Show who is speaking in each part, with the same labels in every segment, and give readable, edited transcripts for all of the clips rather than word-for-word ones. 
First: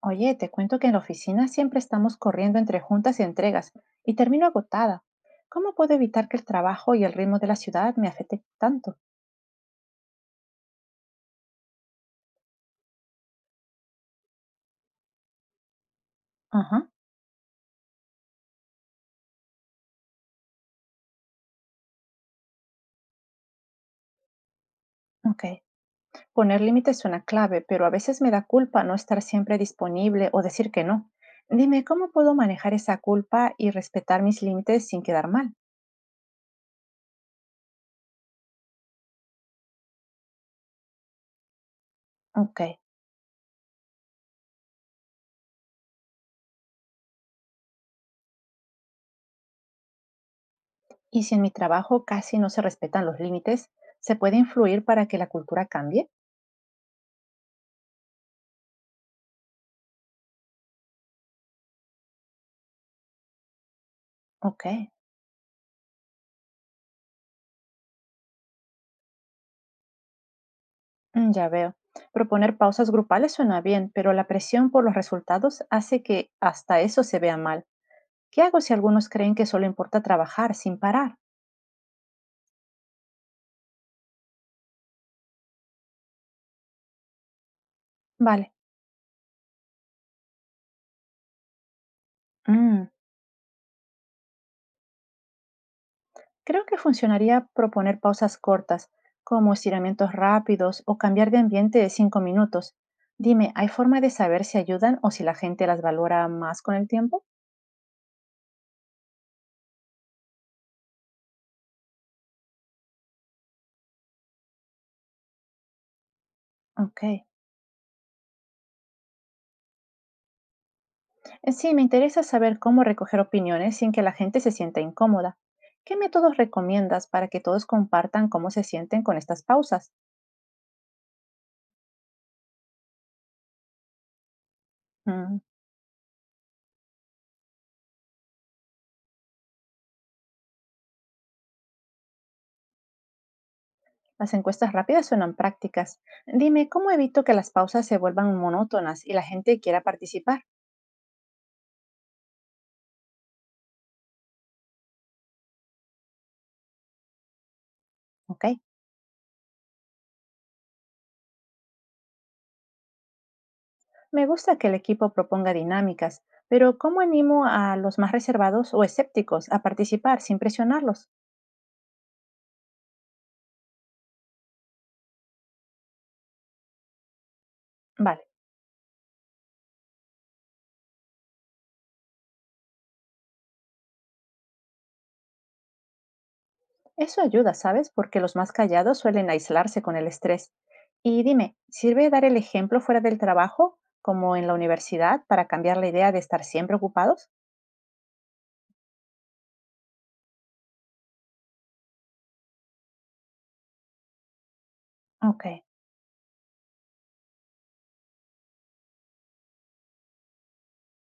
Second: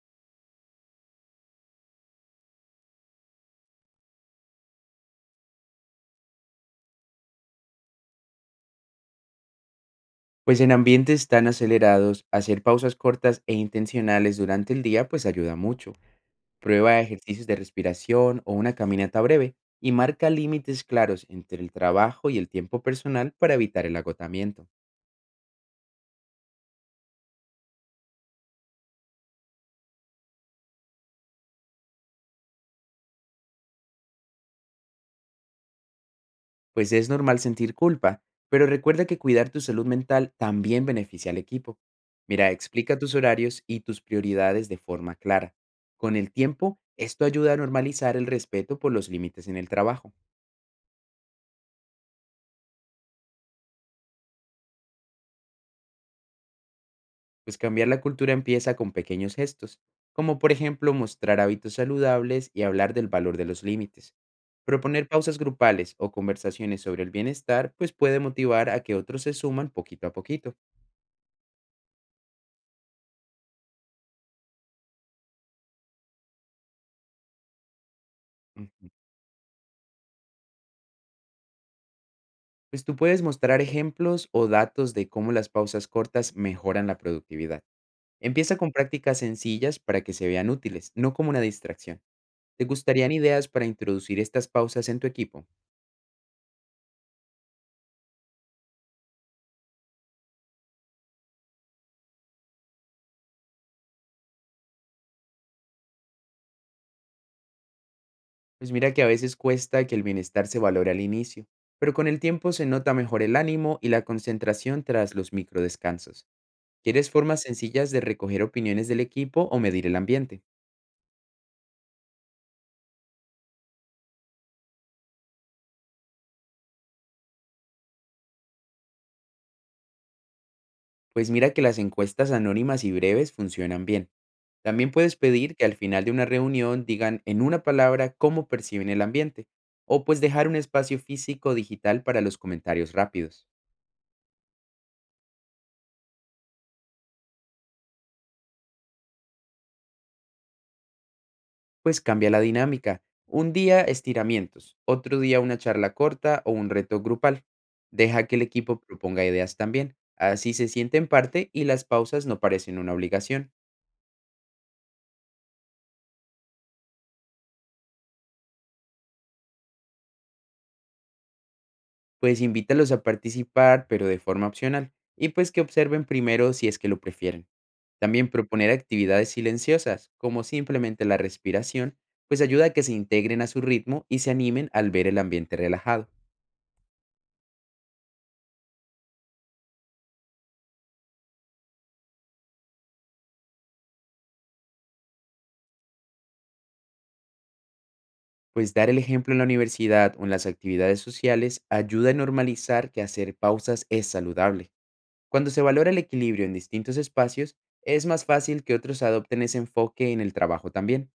Speaker 1: Oye, te cuento que en la oficina siempre estamos corriendo entre juntas y entregas y termino agotada. ¿Cómo puedo evitar que el trabajo y el ritmo de la ciudad me afecte tanto?
Speaker 2: Pues en ambientes tan acelerados, hacer pausas cortas e intencionales durante el día pues ayuda mucho.
Speaker 1: Ajá,
Speaker 2: Prueba ejercicios de respiración o una caminata breve y marca límites claros entre el trabajo y el tiempo personal para evitar el agotamiento.
Speaker 1: ok. Poner límites suena clave, pero a veces me da culpa no estar siempre disponible o decir que no. Dime, ¿cómo puedo manejar esa culpa y respetar mis límites sin quedar mal?
Speaker 2: Pues es normal sentir culpa, pero recuerda que cuidar tu salud mental también beneficia al equipo. Mira,
Speaker 1: Ok.
Speaker 2: explica tus horarios y tus prioridades de forma clara. Con el tiempo, esto ayuda a normalizar el respeto por los límites en el trabajo.
Speaker 1: ¿Y si en mi trabajo casi no se respetan los límites, se puede influir para que la cultura cambie?
Speaker 2: Pues cambiar la cultura empieza con pequeños gestos, como por ejemplo mostrar hábitos saludables y hablar del valor de los límites.
Speaker 1: Ok.
Speaker 2: Proponer pausas grupales o conversaciones sobre el bienestar pues puede motivar a que otros se suman poquito a poquito.
Speaker 1: Mm, ya veo. Proponer pausas grupales suena bien, pero la presión por los resultados hace que hasta eso se vea mal. ¿Qué hago si
Speaker 2: Ujú.
Speaker 1: algunos creen que solo importa trabajar sin parar?
Speaker 2: Pues tú puedes mostrar ejemplos o datos de cómo las pausas cortas mejoran la productividad.
Speaker 1: Vale.
Speaker 2: Empieza con prácticas sencillas para que se vean útiles, no como una distracción. ¿Te
Speaker 1: Mm,
Speaker 2: gustarían ideas para introducir estas pausas en tu equipo?
Speaker 1: Creo que funcionaría proponer pausas cortas, como estiramientos rápidos o cambiar de ambiente de cinco minutos. Dime, ¿hay forma de saber si ayudan o si la gente las valora más con el tiempo?
Speaker 2: Pues mira que a veces cuesta que el bienestar se valore al inicio, pero con el tiempo se nota mejor el ánimo y la concentración tras los microdescansos.
Speaker 1: Ok.
Speaker 2: ¿Quieres formas sencillas de recoger opiniones del equipo o medir el ambiente?
Speaker 1: Sí, me interesa saber cómo recoger opiniones sin que la gente se sienta incómoda. ¿Qué métodos recomiendas para que todos compartan cómo se sienten con estas pausas?
Speaker 2: Pues mira que las encuestas anónimas y breves funcionan bien. También puedes
Speaker 1: Mm,
Speaker 2: pedir que al final de una reunión digan en una palabra cómo perciben el ambiente, o pues dejar un espacio físico o digital para los comentarios rápidos.
Speaker 1: las encuestas rápidas suenan prácticas. Dime, ¿cómo evito que las pausas se vuelvan monótonas y la gente quiera participar?
Speaker 2: Pues cambia la dinámica. Un día estiramientos, otro día una charla corta o un reto grupal. Deja que el
Speaker 1: Ok.
Speaker 2: equipo proponga ideas también. Así se sienten parte y las pausas no parecen una obligación.
Speaker 1: Me gusta que el equipo proponga dinámicas, pero ¿cómo animo a los más reservados o escépticos a participar sin presionarlos?
Speaker 2: Pues invítalos a participar, pero de forma opcional. Y pues que observen primero si es que lo prefieren.
Speaker 1: Vale.
Speaker 2: También proponer actividades silenciosas, como simplemente la respiración, pues ayuda a que se integren a su ritmo y se animen al ver el ambiente relajado.
Speaker 1: Eso ayuda, ¿sabes? Porque los más callados suelen aislarse con el estrés. Y dime, ¿sirve dar el ejemplo fuera del trabajo, como en la universidad, para cambiar la idea de estar siempre ocupados?
Speaker 2: Pues dar el ejemplo en la universidad o en las actividades sociales ayuda a normalizar que hacer pausas es saludable.
Speaker 1: Ok,
Speaker 2: Cuando se valora el equilibrio en distintos espacios, es más fácil que otros adopten ese enfoque en el trabajo también.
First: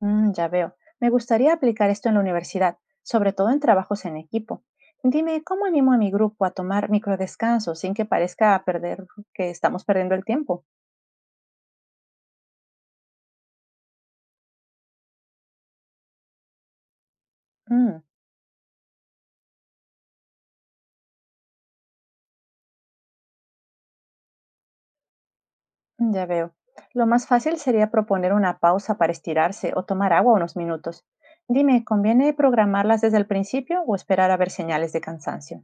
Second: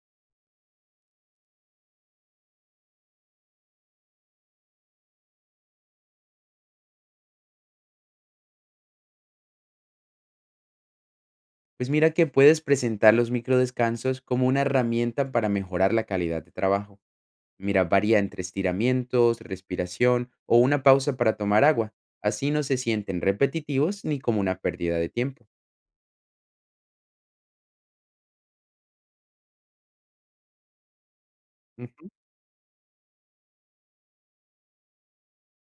Speaker 1: ya veo. Me gustaría aplicar esto en la universidad, sobre todo en trabajos en equipo. Dime, ¿cómo animo a mi grupo a tomar microdescansos sin que parezca perder, que estamos perdiendo el tiempo?
Speaker 2: Pues mira que puedes presentar los microdescansos como una herramienta para mejorar la calidad de trabajo. Mira,
Speaker 1: Mm.
Speaker 2: varía entre estiramientos, respiración o una pausa para tomar agua. Así no se sienten repetitivos ni como una pérdida de tiempo.
Speaker 1: Ya veo. Lo más fácil sería proponer una pausa para estirarse o tomar agua unos minutos. Dime, ¿conviene programarlas desde el principio o esperar a ver señales de cansancio?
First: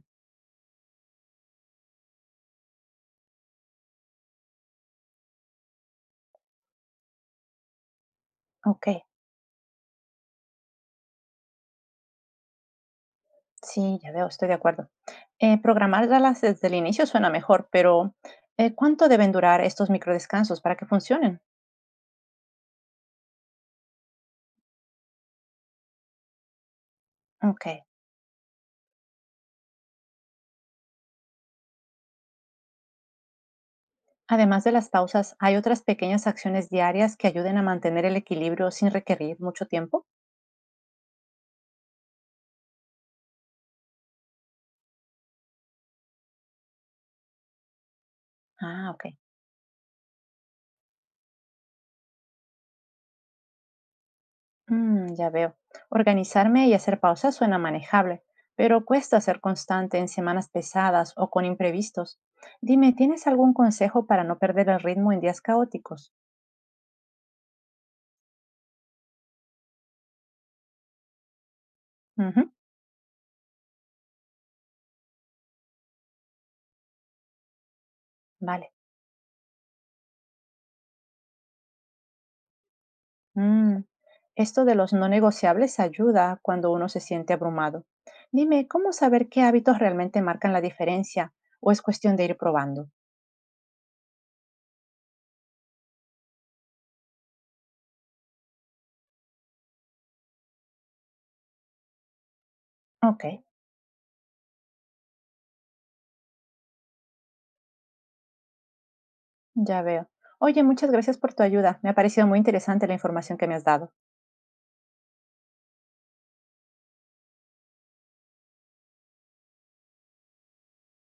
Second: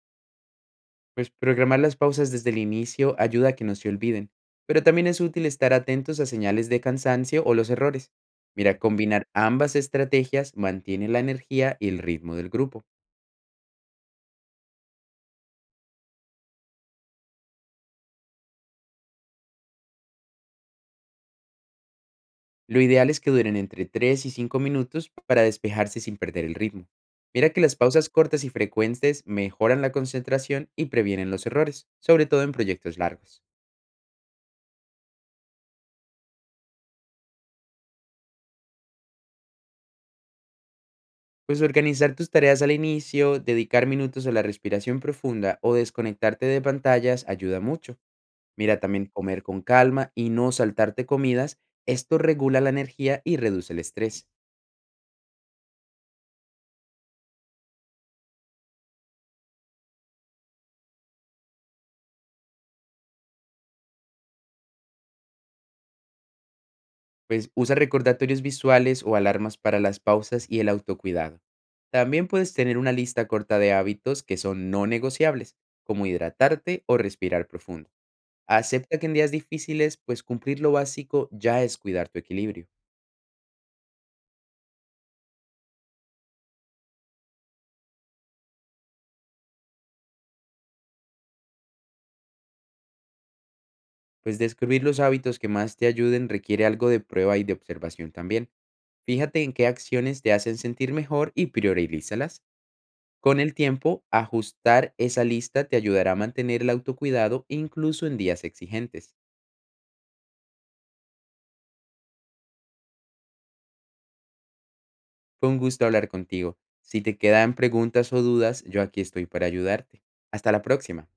Speaker 2: Pues programar las pausas desde el inicio ayuda a que no se olviden, pero también es útil estar atentos a señales de cansancio o los errores. Mira,
Speaker 1: Ok,
Speaker 2: combinar ambas estrategias mantiene la energía y el ritmo del grupo.
Speaker 1: sí, ya veo, estoy de acuerdo. Programarlas desde el inicio suena mejor, pero ¿cuánto deben durar estos microdescansos para que funcionen?
Speaker 2: Lo ideal es que duren entre 3 y 5 minutos para despejarse sin perder el ritmo. Mira que
Speaker 1: Ok.
Speaker 2: las pausas cortas y frecuentes mejoran la concentración y previenen los errores, sobre todo en proyectos largos.
Speaker 1: Además de las pausas, ¿hay otras pequeñas acciones diarias que ayuden a mantener el equilibrio sin requerir mucho tiempo?
Speaker 2: Pues organizar tus tareas al inicio, dedicar minutos a la respiración profunda o desconectarte de pantallas ayuda mucho. Mira,
Speaker 1: Ah,
Speaker 2: también
Speaker 1: ok.
Speaker 2: comer con calma y no saltarte comidas, esto regula la energía y reduce el estrés.
Speaker 1: Mm, ya veo. Organizarme y hacer pausas suena manejable, pero cuesta ser constante en semanas pesadas o con imprevistos. Dime, ¿tienes algún consejo para no perder el ritmo en días caóticos?
Speaker 2: Pues usa recordatorios visuales o alarmas para las pausas y el autocuidado. También
Speaker 1: Ujú,
Speaker 2: puedes tener una lista corta de hábitos que son no negociables, como hidratarte o respirar profundo.
Speaker 1: vale.
Speaker 2: Acepta que en días difíciles, pues cumplir lo básico ya es cuidar tu equilibrio.
Speaker 1: Mm, Esto de los no negociables ayuda cuando uno se siente abrumado. Dime, ¿cómo saber qué hábitos realmente marcan la diferencia o es cuestión de ir probando?
Speaker 2: Pues descubrir los hábitos que más te ayuden requiere algo de prueba y de observación también. Fíjate en qué acciones te hacen sentir mejor y priorízalas.
Speaker 1: Ok,
Speaker 2: Con el tiempo, ajustar esa lista te ayudará a mantener el autocuidado incluso en días exigentes.
Speaker 1: ya veo. Oye, muchas gracias por tu ayuda. Me ha parecido muy interesante la información que me has dado.
Speaker 2: Fue un gusto hablar contigo. Si te quedan preguntas o dudas, yo aquí estoy para ayudarte. Hasta la próxima.